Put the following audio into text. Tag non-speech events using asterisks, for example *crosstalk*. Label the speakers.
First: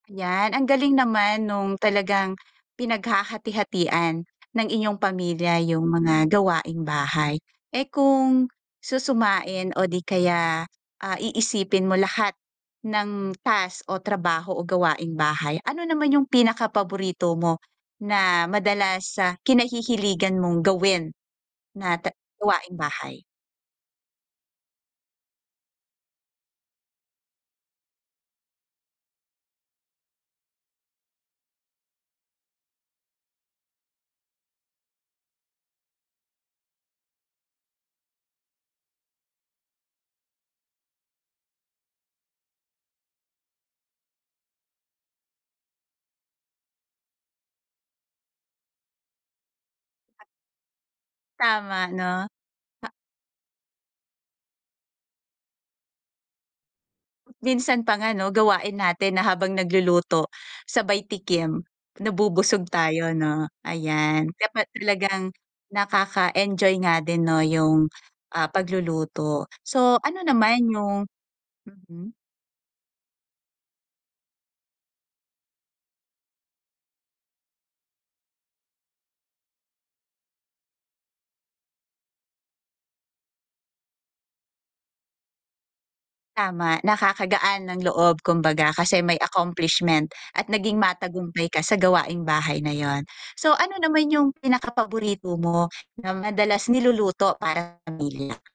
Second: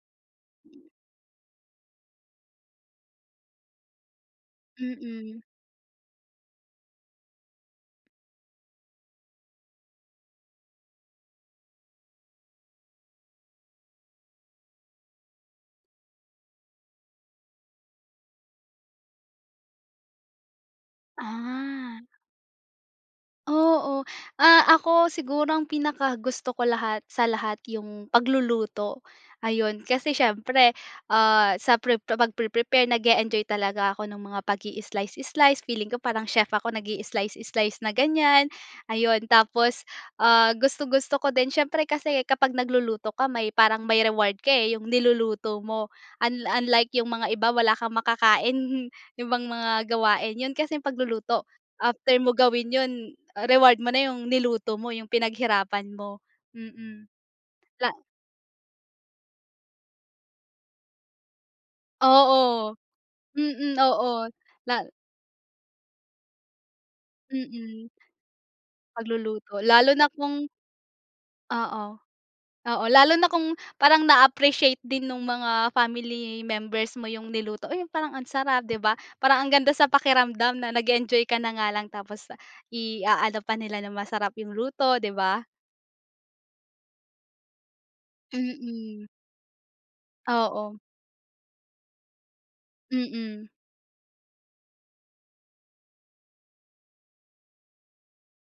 Speaker 1: 'Yan, ang galing naman nung talagang pinaghahati-hatian ng inyong
Speaker 2: Mm.
Speaker 1: pamilya yung mga gawaing bahay. Eh, kung susumain o di kaya, ah, iisipin mo lahat ng task o trabaho o gawaing bahay, ano naman yung pinaka paborito mo na madalas sa kinahihiligan mong gawin na
Speaker 2: Ah.
Speaker 1: ta gawaing bahay?
Speaker 2: Oo. Ah, ako, siguro, ang pinakagusto ko lahat sa lahat, yung pagluluto. Ayun, kasi siyempre, ah, sa pre pagpre-prepare nag-e-enjoy talaga ako ng mga pag-i-slice, slice. Feeling ko parang chef ako nag-i slice, slice na ganyan, ayun. Tapos, ah, gustong-gusto ko din siyempre kasi kapag nagluluto ka may parang may reward ka, eh, yung niluluto mo. Un unlike yung mga iba, wala kang makakain, *chuckles* yung ibang mga gawain. Yun kasing pagluluto,
Speaker 1: Tama,
Speaker 2: after
Speaker 1: 'no?
Speaker 2: mo gawin
Speaker 1: Pa
Speaker 2: yun, reward mo na yung niluto mo, yung pinaghirapan, mo, mm.
Speaker 1: Minsan
Speaker 2: Pla
Speaker 1: pa nga, 'no, gawain natin na habang nagluluto sabay tikim, nabubusog
Speaker 2: Oo,
Speaker 1: tayo, 'no,
Speaker 2: mm,
Speaker 1: ayan.
Speaker 2: oo.
Speaker 1: Kapa
Speaker 2: La
Speaker 1: talagang nakaka-enjoy nga din, 'no, yung,
Speaker 2: Mm.
Speaker 1: ah, pagluluto.
Speaker 2: Pagluluto. Lalo
Speaker 1: So,
Speaker 2: na
Speaker 1: ano
Speaker 2: kung
Speaker 1: naman yung
Speaker 2: Oo,
Speaker 1: mm.
Speaker 2: oo. Lalo na kung parang na-appreciate din nung mga family members mo yung niluto, "Oh, yung parang ang sarap," 'di ba. Parang ang ganda sa pakiramdam na nag-enjoy ka na nga lang tapos i-aano pa nila na masarap yung luto, 'di ba?
Speaker 1: Tama. Nakakagaan ng loob kumbaga, kasi
Speaker 2: Mm.
Speaker 1: may accomplishment at naging
Speaker 2: Oo.
Speaker 1: matagumpay ka sa gawaing bahay na 'yon.
Speaker 2: Mm.
Speaker 1: So, ano naman yung pinaka paborito mo na madalas niluluto para pamilya?